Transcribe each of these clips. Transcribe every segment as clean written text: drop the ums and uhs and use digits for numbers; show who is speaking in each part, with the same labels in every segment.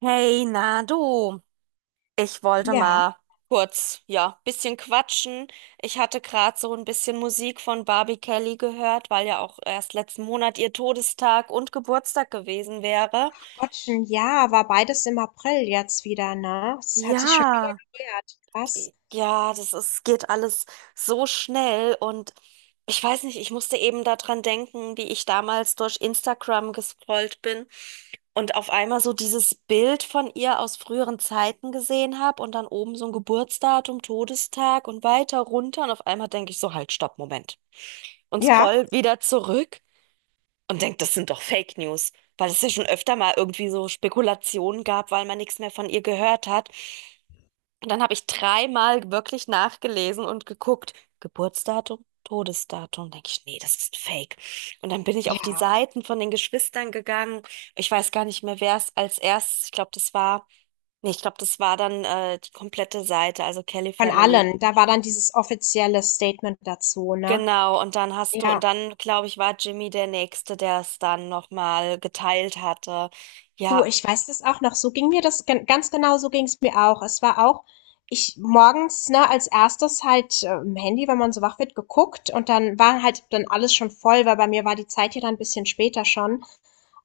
Speaker 1: Hey, na du, ich wollte
Speaker 2: Ja,
Speaker 1: mal kurz, ja, bisschen quatschen. Ich hatte gerade so ein bisschen Musik von Barbie Kelly gehört, weil ja auch erst letzten Monat ihr Todestag und Geburtstag gewesen wäre.
Speaker 2: Gottchen, ja, war beides im April jetzt wieder, ne? Es hat sich schon wieder
Speaker 1: Ja.
Speaker 2: gejährt. Krass.
Speaker 1: Ja, das ist, geht alles so schnell und ich weiß nicht, ich musste eben daran denken, wie ich damals durch Instagram gescrollt bin und auf einmal so dieses Bild von ihr aus früheren Zeiten gesehen habe und dann oben so ein Geburtsdatum, Todestag und weiter runter und auf einmal denke ich so, halt, stopp, Moment. Und
Speaker 2: Ja,
Speaker 1: scroll wieder zurück und denke, das sind doch Fake News, weil es ja schon öfter mal irgendwie so Spekulationen gab, weil man nichts mehr von ihr gehört hat. Und dann habe ich dreimal wirklich nachgelesen und geguckt, Geburtsdatum, Todesdatum. Denke ich, nee, das ist ein Fake. Und dann bin ich auf die
Speaker 2: ja,
Speaker 1: Seiten von den Geschwistern gegangen. Ich weiß gar nicht mehr, wer es als erstes, ich glaube, das war, nee, ich glaube, das war dann die komplette Seite, also Kelly
Speaker 2: von
Speaker 1: Family.
Speaker 2: allen. Da war dann dieses offizielle Statement dazu, ne?
Speaker 1: Genau, und dann hast du,
Speaker 2: Ja.
Speaker 1: und dann, glaube ich, war Jimmy der Nächste, der es dann nochmal geteilt hatte.
Speaker 2: Du,
Speaker 1: Ja.
Speaker 2: ich weiß das auch noch. So ging mir das gen ganz genau, so ging's mir auch. Es war auch ich morgens, ne, als Erstes halt, im Handy, wenn man so wach wird, geguckt, und dann war halt dann alles schon voll, weil bei mir war die Zeit ja dann ein bisschen später schon.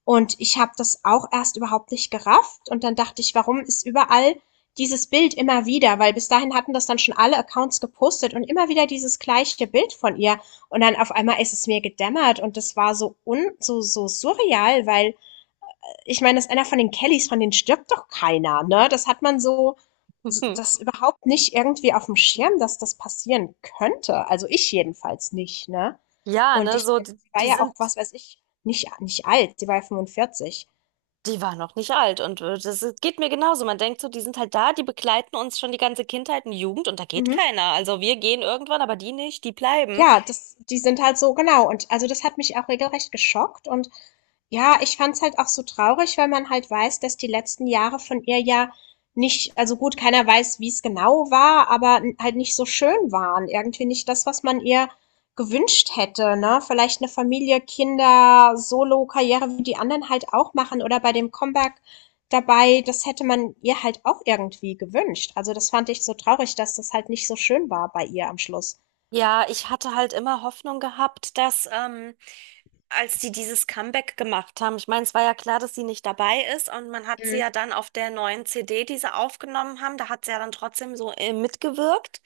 Speaker 2: Und ich habe das auch erst überhaupt nicht gerafft und dann dachte ich: „Warum ist überall dieses Bild immer wieder?“ Weil bis dahin hatten das dann schon alle Accounts gepostet und immer wieder dieses gleiche Bild von ihr. Und dann auf einmal ist es mir gedämmert und das war so un so so surreal, weil ich meine, dass einer von den Kellys, von denen stirbt doch keiner, ne? Das hat man so, so, das überhaupt nicht irgendwie auf dem Schirm, dass das passieren könnte. Also ich jedenfalls nicht, ne?
Speaker 1: Ja,
Speaker 2: Und
Speaker 1: ne,
Speaker 2: ich,
Speaker 1: so, die,
Speaker 2: sie war
Speaker 1: die
Speaker 2: ja auch,
Speaker 1: sind.
Speaker 2: was weiß ich, nicht, nicht alt, sie war ja 45.
Speaker 1: Die war noch nicht alt und das ist- geht mir genauso. Man denkt so, die sind halt da, die begleiten uns schon die ganze Kindheit und Jugend und da geht
Speaker 2: Mhm.
Speaker 1: keiner. Also wir gehen irgendwann, aber die nicht, die bleiben.
Speaker 2: Ja, das die sind halt so, genau. Und also das hat mich auch regelrecht geschockt. Und ja, ich fand's halt auch so traurig, weil man halt weiß, dass die letzten Jahre von ihr ja nicht, also gut, keiner weiß, wie es genau war, aber halt nicht so schön waren. Irgendwie nicht das, was man ihr gewünscht hätte, ne? Vielleicht eine Familie, Kinder, Solo, Karriere, wie die anderen halt auch machen, oder bei dem Comeback dabei, das hätte man ihr halt auch irgendwie gewünscht. Also das fand ich so traurig, dass das halt nicht so schön war bei ihr am Schluss.
Speaker 1: Ja, ich hatte halt immer Hoffnung gehabt, dass als die dieses Comeback gemacht haben. Ich meine, es war ja klar, dass sie nicht dabei ist und man hat sie
Speaker 2: Mhm.
Speaker 1: ja dann auf der neuen CD, die sie aufgenommen haben, da hat sie ja dann trotzdem so mitgewirkt.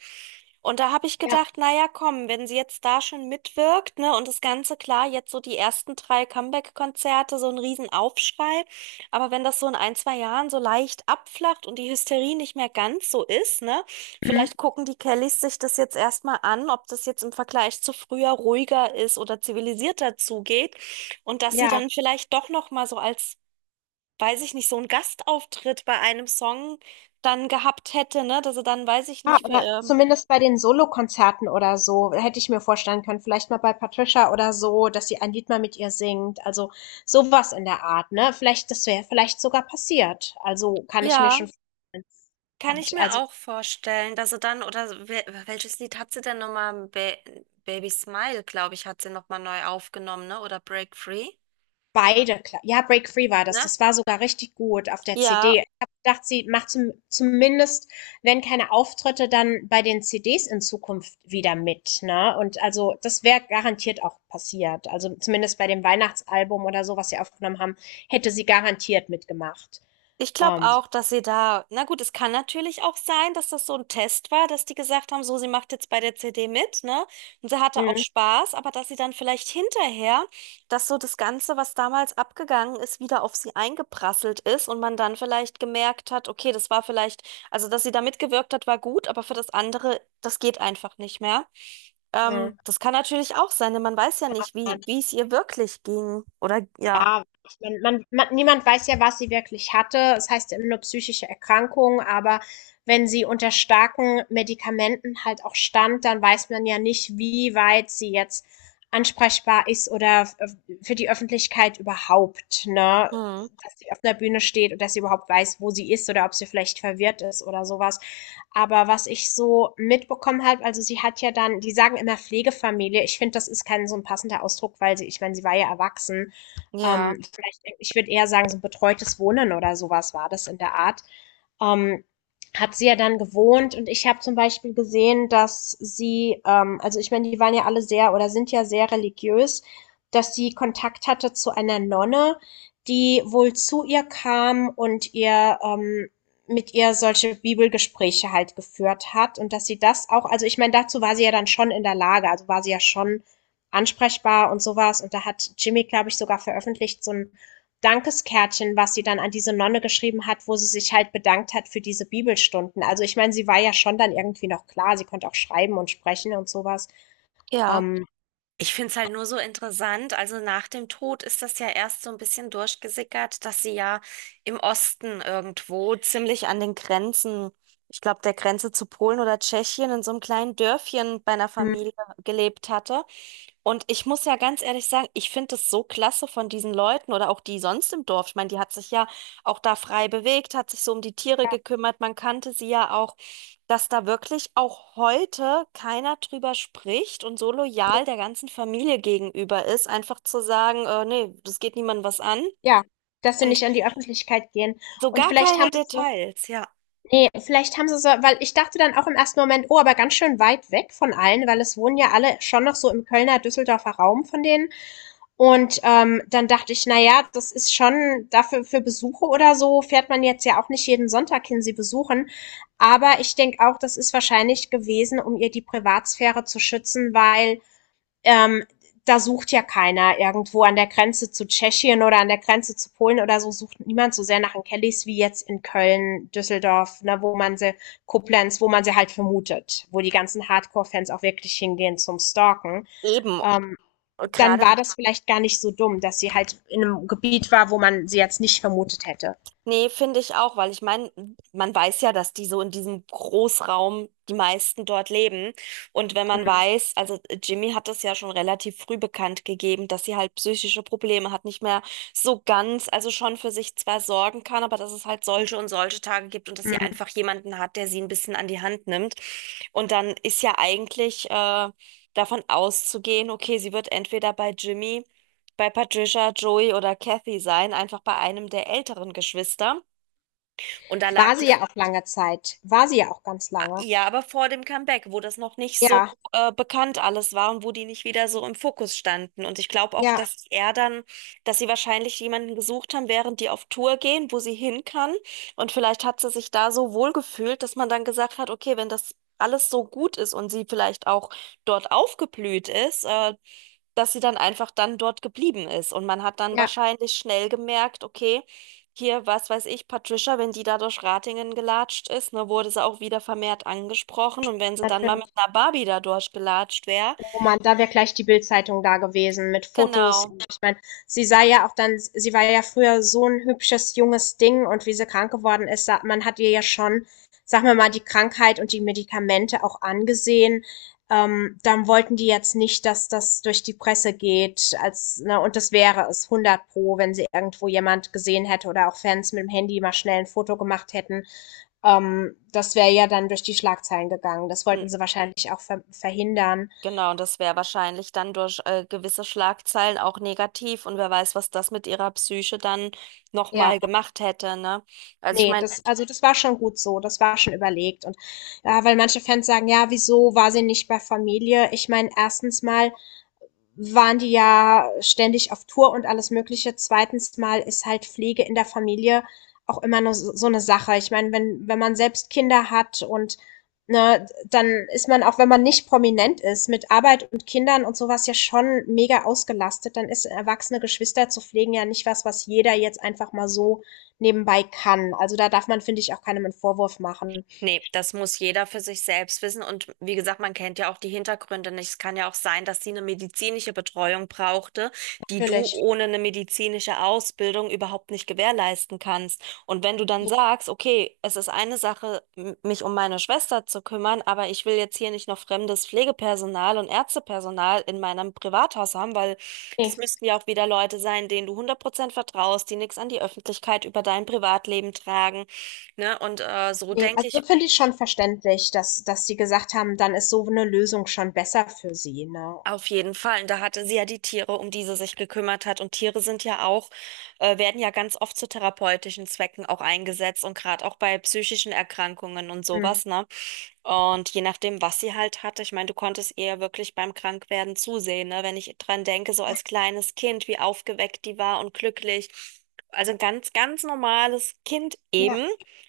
Speaker 1: Und da habe ich
Speaker 2: Ja.
Speaker 1: gedacht, naja, komm, wenn sie jetzt da schon mitwirkt, ne, und das Ganze klar, jetzt so die ersten drei Comeback-Konzerte, so ein Riesenaufschrei. Aber wenn das so in ein, zwei Jahren so leicht abflacht und die Hysterie nicht mehr ganz so ist, ne?
Speaker 2: Mhm.
Speaker 1: Vielleicht gucken die Kellys sich das jetzt erstmal an, ob das jetzt im Vergleich zu früher ruhiger ist oder zivilisierter zugeht und dass sie
Speaker 2: Ja.
Speaker 1: dann vielleicht doch noch mal so als, weiß ich nicht, so einen Gastauftritt bei einem Song dann gehabt hätte, ne? Dass sie dann, weiß ich
Speaker 2: Ah,
Speaker 1: nicht, für,
Speaker 2: oder zumindest bei den Solokonzerten oder so, hätte ich mir vorstellen können, vielleicht mal bei Patricia oder so, dass sie ein Lied mal mit ihr singt. Also sowas in der Art, ne? Vielleicht das wäre vielleicht sogar passiert. Also, kann ich mir
Speaker 1: ja.
Speaker 2: schon vorstellen.
Speaker 1: Kann ich
Speaker 2: Und
Speaker 1: mir
Speaker 2: also
Speaker 1: auch vorstellen, dass sie dann, oder wel- welches Lied hat sie denn nochmal? Ba Baby Smile, glaube ich, hat sie nochmal neu aufgenommen, ne? Oder Break Free,
Speaker 2: beide, ja, Break Free war das.
Speaker 1: ne?
Speaker 2: Das war sogar richtig gut auf der CD. Ich
Speaker 1: Ja.
Speaker 2: habe gedacht, sie macht zum, zumindest, wenn keine Auftritte, dann bei den CDs in Zukunft wieder mit. Ne? Und also das wäre garantiert auch passiert. Also zumindest bei dem Weihnachtsalbum oder so, was sie aufgenommen haben, hätte sie garantiert mitgemacht.
Speaker 1: Ich glaube
Speaker 2: Ähm,
Speaker 1: auch, dass sie da, na gut, es kann natürlich auch sein, dass das so ein Test war, dass die gesagt haben, so, sie macht jetzt bei der CD mit, ne? Und sie hatte auch
Speaker 2: hm,
Speaker 1: Spaß, aber dass sie dann vielleicht hinterher, dass so das Ganze, was damals abgegangen ist, wieder auf sie eingeprasselt ist und man dann vielleicht gemerkt hat, okay, das war vielleicht, also dass sie da mitgewirkt hat, war gut, aber für das andere, das geht einfach nicht mehr.
Speaker 2: hm,
Speaker 1: Das kann natürlich auch sein, denn man weiß ja
Speaker 2: kann auch
Speaker 1: nicht,
Speaker 2: sein.
Speaker 1: wie es ihr wirklich ging oder ja.
Speaker 2: Ja, ich meine, man niemand weiß ja, was sie wirklich hatte. Es heißt ja immer nur psychische Erkrankung, aber wenn sie unter starken Medikamenten halt auch stand, dann weiß man ja nicht, wie weit sie jetzt ansprechbar ist, oder f für die Öffentlichkeit überhaupt, ne?
Speaker 1: Hm,
Speaker 2: Dass sie auf 'ner Bühne steht und dass sie überhaupt weiß, wo sie ist, oder ob sie vielleicht verwirrt ist oder sowas. Aber was ich so mitbekommen habe, also, sie hat ja dann, die sagen immer Pflegefamilie. Ich finde, das ist kein so ein passender Ausdruck, weil sie, ich meine, sie war ja erwachsen.
Speaker 1: ja,
Speaker 2: Vielleicht, ich würde eher sagen, so ein betreutes Wohnen oder sowas war das, in der Art ähm, hat sie ja dann gewohnt. Und ich habe zum Beispiel gesehen, dass sie, also ich meine, die waren ja alle sehr oder sind ja sehr religiös, dass sie Kontakt hatte zu einer Nonne, die wohl zu ihr kam und ihr, mit ihr solche Bibelgespräche halt geführt hat, und dass sie das auch, also ich meine, dazu war sie ja dann schon in der Lage, also war sie ja schon ansprechbar und sowas. Und da hat Jimmy, glaube ich, sogar veröffentlicht, so ein Dankeskärtchen, was sie dann an diese Nonne geschrieben hat, wo sie sich halt bedankt hat für diese Bibelstunden. Also ich meine, sie war ja schon dann irgendwie noch klar, sie konnte auch schreiben und sprechen und sowas.
Speaker 1: ja.
Speaker 2: Ähm,
Speaker 1: Ich finde es halt nur so interessant. Also nach dem Tod ist das ja erst so ein bisschen durchgesickert, dass sie ja im Osten irgendwo ziemlich an den Grenzen, ich glaube, der Grenze zu Polen oder Tschechien in so einem kleinen Dörfchen bei einer Familie gelebt hatte. Und ich muss ja ganz ehrlich sagen, ich finde es so klasse von diesen Leuten oder auch die sonst im Dorf. Ich meine, die hat sich ja auch da frei bewegt, hat sich so um die Tiere
Speaker 2: ja,
Speaker 1: gekümmert. Man kannte sie ja auch, dass da wirklich auch heute keiner drüber spricht und so loyal der ganzen Familie gegenüber ist, einfach zu sagen, nee, das geht niemandem was an.
Speaker 2: ja, dass sie
Speaker 1: Und
Speaker 2: nicht an die Öffentlichkeit gehen.
Speaker 1: so
Speaker 2: Und
Speaker 1: gar
Speaker 2: vielleicht
Speaker 1: keine
Speaker 2: haben sie so,
Speaker 1: Details, ja.
Speaker 2: ne, vielleicht haben sie so, weil ich dachte dann auch im ersten Moment: „Oh, aber ganz schön weit weg von allen“, weil es wohnen ja alle schon noch so im Kölner, Düsseldorfer Raum von denen. Und, dann dachte ich: „Na ja, das ist schon, dafür für Besuche oder so fährt man jetzt ja auch nicht jeden Sonntag hin, sie besuchen.“ Aber ich denke auch, das ist wahrscheinlich gewesen, um ihr die Privatsphäre zu schützen, weil ähm, da sucht ja keiner irgendwo an der Grenze zu Tschechien oder an der Grenze zu Polen oder so, sucht niemand so sehr nach den Kellys wie jetzt in Köln, Düsseldorf, ne, wo man sie, Koblenz, wo man sie halt vermutet, wo die ganzen Hardcore-Fans auch wirklich hingehen zum Stalken.
Speaker 1: Eben.
Speaker 2: Ähm,
Speaker 1: Und
Speaker 2: Dann
Speaker 1: gerade.
Speaker 2: war das vielleicht gar nicht so dumm, dass sie halt in einem Gebiet war, wo man sie jetzt nicht vermutet hätte.
Speaker 1: Nee, finde ich auch, weil ich meine, man weiß ja, dass die so in diesem Großraum die meisten dort leben. Und wenn man weiß, also Jimmy hat das ja schon relativ früh bekannt gegeben, dass sie halt psychische Probleme hat, nicht mehr so ganz, also schon für sich zwar sorgen kann, aber dass es halt solche und solche Tage gibt und dass sie
Speaker 2: Hm.
Speaker 1: einfach jemanden hat, der sie ein bisschen an die Hand nimmt. Und dann ist ja eigentlich davon auszugehen, okay, sie wird entweder bei Jimmy, bei Patricia, Joey oder Kathy sein, einfach bei einem der älteren Geschwister. Und da lag
Speaker 2: War
Speaker 1: die.
Speaker 2: sie ja auch lange Zeit. War sie ja auch ganz
Speaker 1: Ah,
Speaker 2: lange.
Speaker 1: ja, aber vor dem Comeback, wo das noch nicht so
Speaker 2: Ja,
Speaker 1: bekannt alles war und wo die nicht wieder so im Fokus standen. Und ich glaube auch,
Speaker 2: ja,
Speaker 1: dass er dann, dass sie wahrscheinlich jemanden gesucht haben, während die auf Tour gehen, wo sie hin kann. Und vielleicht hat sie sich da so wohl gefühlt, dass man dann gesagt hat, okay, wenn das alles so gut ist und sie vielleicht auch dort aufgeblüht ist, dass sie dann einfach dann dort geblieben ist. Und man hat dann
Speaker 2: ja,
Speaker 1: wahrscheinlich schnell gemerkt, okay, hier, was weiß ich, Patricia, wenn die da durch Ratingen gelatscht ist, ne, wurde sie auch wieder vermehrt angesprochen. Und wenn sie dann mal mit
Speaker 2: natürlich.
Speaker 1: einer Barbie da durchgelatscht wäre,
Speaker 2: Oh Mann, da wäre gleich die Bildzeitung da gewesen mit Fotos.
Speaker 1: genau,
Speaker 2: Ich meine, sie sah ja auch dann, sie war ja früher so ein hübsches junges Ding, und wie sie krank geworden ist, man hat ihr ja schon, sag mal die Krankheit und die Medikamente auch angesehen. Dann wollten die jetzt nicht, dass das durch die Presse geht, als, ne, und das wäre es hundert pro, wenn sie irgendwo jemand gesehen hätte oder auch Fans mit dem Handy mal schnell ein Foto gemacht hätten. Das wäre ja dann durch die Schlagzeilen gegangen. Das
Speaker 1: hm,
Speaker 2: wollten sie wahrscheinlich auch verhindern.
Speaker 1: genau, und das wäre wahrscheinlich dann durch gewisse Schlagzeilen auch negativ. Und wer weiß, was das mit ihrer Psyche dann nochmal
Speaker 2: Ja.
Speaker 1: gemacht hätte, ne? Also ich
Speaker 2: Nee,
Speaker 1: meine.
Speaker 2: das, also das war schon gut so, das war schon überlegt. Und ja, weil manche Fans sagen: „Ja, wieso war sie nicht bei Familie?“ Ich meine, erstens mal waren die ja ständig auf Tour und alles Mögliche. Zweitens mal ist halt Pflege in der Familie auch immer nur so so eine Sache. Ich meine, wenn, man selbst Kinder hat und, ne, dann ist man, auch wenn man nicht prominent ist, mit Arbeit und Kindern und sowas ja schon mega ausgelastet. Dann ist erwachsene Geschwister zu pflegen ja nicht was, was jeder jetzt einfach mal so nebenbei kann. Also da darf man, finde ich, auch keinem einen Vorwurf machen.
Speaker 1: Nee, das muss jeder für sich selbst wissen. Und wie gesagt, man kennt ja auch die Hintergründe nicht. Es kann ja auch sein, dass sie eine medizinische Betreuung brauchte, die du
Speaker 2: Natürlich.
Speaker 1: ohne eine medizinische Ausbildung überhaupt nicht gewährleisten kannst. Und wenn du dann sagst, okay, es ist eine Sache, m- mich um meine Schwester zu kümmern, aber ich will jetzt hier nicht noch fremdes Pflegepersonal und Ärztepersonal in meinem Privathaus haben, weil das
Speaker 2: Nee.
Speaker 1: müssten ja auch wieder Leute sein, denen du hundert Prozent vertraust, die nichts an die Öffentlichkeit über dein Privatleben tragen. Ne? Und so
Speaker 2: Ne,
Speaker 1: denke ich.
Speaker 2: also finde ich schon verständlich, dass sie gesagt haben, dann ist so eine Lösung schon besser für sie, ne?
Speaker 1: Auf jeden Fall. Und da hatte sie ja die Tiere, um die sie sich gekümmert hat. Und Tiere sind ja auch, werden ja ganz oft zu therapeutischen Zwecken auch eingesetzt und gerade auch bei psychischen Erkrankungen und
Speaker 2: Mhm.
Speaker 1: sowas, ne? Und je nachdem, was sie halt hatte, ich meine, du konntest ihr ja wirklich beim Krankwerden zusehen, ne? Wenn ich dran denke, so als kleines Kind, wie aufgeweckt die war und glücklich. Also ein ganz, ganz normales Kind
Speaker 2: Ja.
Speaker 1: eben,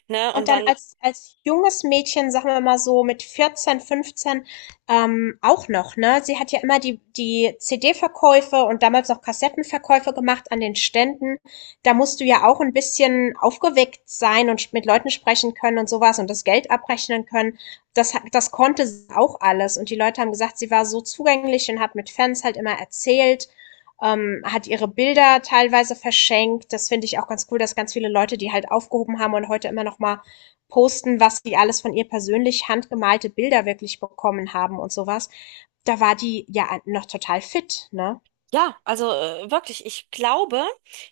Speaker 1: ne?
Speaker 2: Und
Speaker 1: Und
Speaker 2: dann
Speaker 1: dann.
Speaker 2: als junges Mädchen, sagen wir mal so mit 14, 15 auch noch, ne? Sie hat ja immer die CD-Verkäufe und damals noch Kassettenverkäufe gemacht an den Ständen. Da musst du ja auch ein bisschen aufgeweckt sein und mit Leuten sprechen können und sowas und das Geld abrechnen können. Das konnte sie auch alles. Und die Leute haben gesagt, sie war so zugänglich und hat mit Fans halt immer erzählt, hat ihre Bilder teilweise verschenkt. Das finde ich auch ganz cool, dass ganz viele Leute die halt aufgehoben haben und heute immer noch mal posten, was die alles von ihr persönlich handgemalte Bilder wirklich bekommen haben und sowas. Da war die ja noch total fit, ne?
Speaker 1: Ja, also wirklich, ich glaube,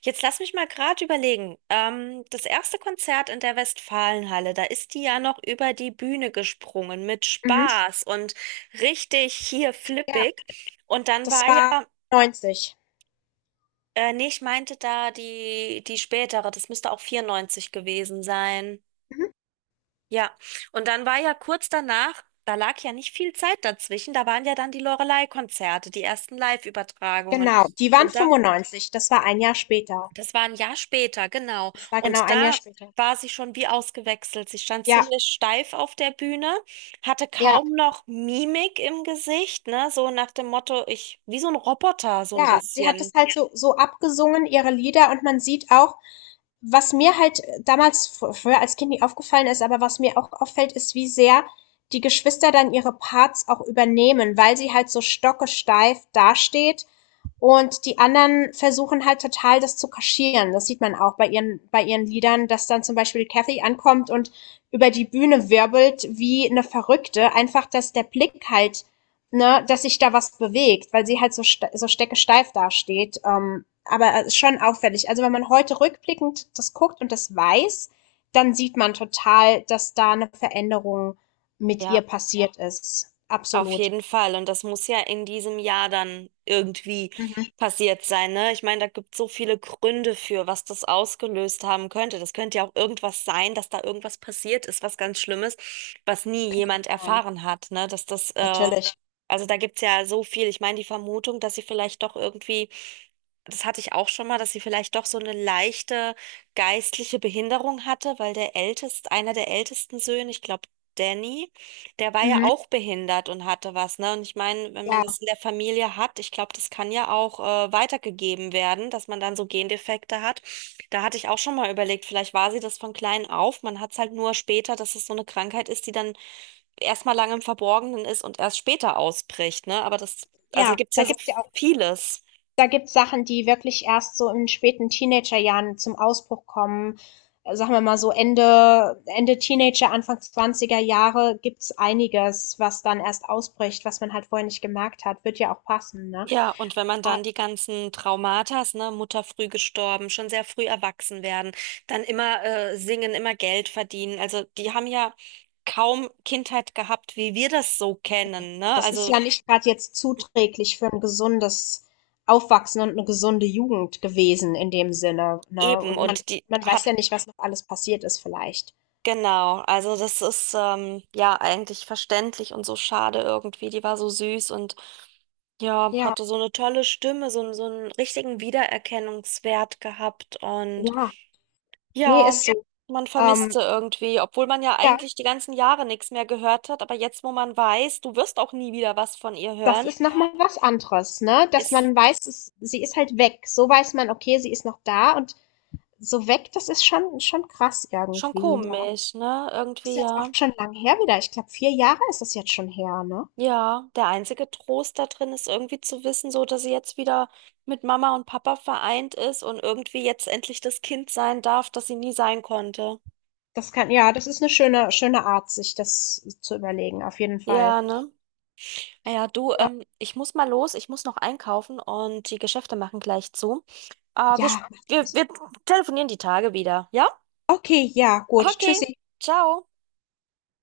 Speaker 1: jetzt lass mich mal gerade überlegen. Das erste Konzert in der Westfalenhalle, da ist die ja noch über die Bühne gesprungen mit
Speaker 2: Mhm.
Speaker 1: Spaß und richtig hier
Speaker 2: Ja,
Speaker 1: flippig. Und dann
Speaker 2: das
Speaker 1: war ja,
Speaker 2: war 90.
Speaker 1: nee, ich meinte da die, die spätere, das müsste auch 94 gewesen sein.
Speaker 2: Mhm.
Speaker 1: Ja, und dann war ja kurz danach, da lag ja nicht viel Zeit dazwischen, da waren ja dann die Loreley-Konzerte, die ersten Live-Übertragungen.
Speaker 2: Genau, die waren
Speaker 1: Und da.
Speaker 2: 95. Das war ein Jahr später.
Speaker 1: Das war ein Jahr später, genau.
Speaker 2: Das war genau
Speaker 1: Und
Speaker 2: ein Jahr
Speaker 1: da
Speaker 2: später.
Speaker 1: war sie schon wie ausgewechselt. Sie stand
Speaker 2: Ja,
Speaker 1: ziemlich steif auf der Bühne, hatte
Speaker 2: ja,
Speaker 1: kaum noch Mimik im Gesicht, ne? So nach dem Motto, ich, wie so ein Roboter, so ein
Speaker 2: ja. Sie hat
Speaker 1: bisschen.
Speaker 2: das halt so, so abgesungen, ihre Lieder, und man sieht auch, was mir halt damals früher als Kind nicht aufgefallen ist, aber was mir auch auffällt, ist, wie sehr die Geschwister dann ihre Parts auch übernehmen, weil sie halt so stockesteif dasteht und die anderen versuchen halt total, das zu kaschieren. Das sieht man auch bei ihren Liedern, dass dann zum Beispiel Kathy ankommt und über die Bühne wirbelt wie eine Verrückte. Einfach, dass der Blick halt, ne, dass sich da was bewegt, weil sie halt so, ste so steckesteif dasteht. Aber schon auffällig. Also wenn man heute rückblickend das guckt und das weiß, dann sieht man total, dass da eine Veränderung mit
Speaker 1: Ja,
Speaker 2: ihr passiert ist.
Speaker 1: auf
Speaker 2: Absolut.
Speaker 1: jeden Fall. Und das muss ja in diesem Jahr dann irgendwie
Speaker 2: Mhm.
Speaker 1: passiert sein, ne? Ich meine, da gibt es so viele Gründe für, was das ausgelöst haben könnte. Das könnte ja auch irgendwas sein, dass da irgendwas passiert ist, was ganz Schlimmes, was nie jemand
Speaker 2: Nein,
Speaker 1: erfahren hat, ne? Dass das
Speaker 2: natürlich.
Speaker 1: also da gibt's ja so viel. Ich meine, die Vermutung, dass sie vielleicht doch irgendwie, das hatte ich auch schon mal, dass sie vielleicht doch so eine leichte geistliche Behinderung hatte, weil der älteste, einer der ältesten Söhne, ich glaube Danny, der war ja
Speaker 2: Mhm.
Speaker 1: auch behindert und hatte was, ne? Und ich meine, wenn man
Speaker 2: Ja.
Speaker 1: das in der Familie hat, ich glaube, das kann ja auch weitergegeben werden, dass man dann so Gendefekte hat. Da hatte ich auch schon mal überlegt, vielleicht war sie das von klein auf. Man hat's halt nur später, dass es so eine Krankheit ist, die dann erstmal lange im Verborgenen ist und erst später ausbricht, ne? Aber das, also
Speaker 2: Ja,
Speaker 1: gibt's
Speaker 2: da
Speaker 1: ja so
Speaker 2: gibt's ja auch,
Speaker 1: vieles.
Speaker 2: da gibt's Sachen, die wirklich erst so in späten Teenagerjahren zum Ausbruch kommen. Sagen wir mal so Ende Teenager, Anfang 20er Jahre gibt's einiges, was dann erst ausbricht, was man halt vorher nicht gemerkt hat. Wird ja auch passen, ne?
Speaker 1: Ja, und wenn man
Speaker 2: Ah,
Speaker 1: dann die ganzen Traumatas, ne, Mutter früh gestorben, schon sehr früh erwachsen werden, dann immer singen, immer Geld verdienen. Also die haben ja kaum Kindheit gehabt, wie wir das so kennen, ne?
Speaker 2: das ist
Speaker 1: Also
Speaker 2: ja nicht gerade jetzt zuträglich für ein gesundes Aufwachsen und eine gesunde Jugend gewesen in dem Sinne, ne?
Speaker 1: eben,
Speaker 2: Und
Speaker 1: und die
Speaker 2: man
Speaker 1: hat.
Speaker 2: weiß ja nicht, was noch alles passiert ist vielleicht.
Speaker 1: Genau, also das ist ja eigentlich verständlich und so schade irgendwie. Die war so süß und ja,
Speaker 2: Ja,
Speaker 1: hatte so eine tolle Stimme, so, n- so einen richtigen Wiedererkennungswert gehabt und
Speaker 2: ja. Nee,
Speaker 1: ja,
Speaker 2: ist so.
Speaker 1: man vermisst
Speaker 2: Ähm,
Speaker 1: sie irgendwie, obwohl man ja
Speaker 2: ja.
Speaker 1: eigentlich die ganzen Jahre nichts mehr gehört hat, aber jetzt, wo man weiß, du wirst auch nie wieder was von ihr
Speaker 2: Das
Speaker 1: hören,
Speaker 2: ist nochmal was anderes, ne? Dass
Speaker 1: ist
Speaker 2: man weiß, es, sie ist halt weg. So weiß man, okay, sie ist noch da und so weg, das ist schon, schon krass
Speaker 1: schon
Speaker 2: irgendwie. Ja.
Speaker 1: komisch, ne?
Speaker 2: Das ist
Speaker 1: Irgendwie,
Speaker 2: jetzt auch
Speaker 1: ja.
Speaker 2: schon lang her wieder. Ich glaube, 4 Jahre ist das jetzt schon her, ne?
Speaker 1: Ja, der einzige Trost da drin ist irgendwie zu wissen, so dass sie jetzt wieder mit Mama und Papa vereint ist und irgendwie jetzt endlich das Kind sein darf, das sie nie sein konnte.
Speaker 2: Das kann, ja, das ist eine schöne, schöne Art, sich das zu überlegen, auf jeden Fall.
Speaker 1: Ja, ne? Naja, du,
Speaker 2: Ja,
Speaker 1: ich muss mal los, ich muss noch einkaufen und die Geschäfte machen gleich zu. Wir, sch-
Speaker 2: ja. Mach
Speaker 1: wir,
Speaker 2: los.
Speaker 1: wir telefonieren die Tage wieder, ja?
Speaker 2: Okay, ja, gut.
Speaker 1: Okay,
Speaker 2: Tschüssi.
Speaker 1: ciao.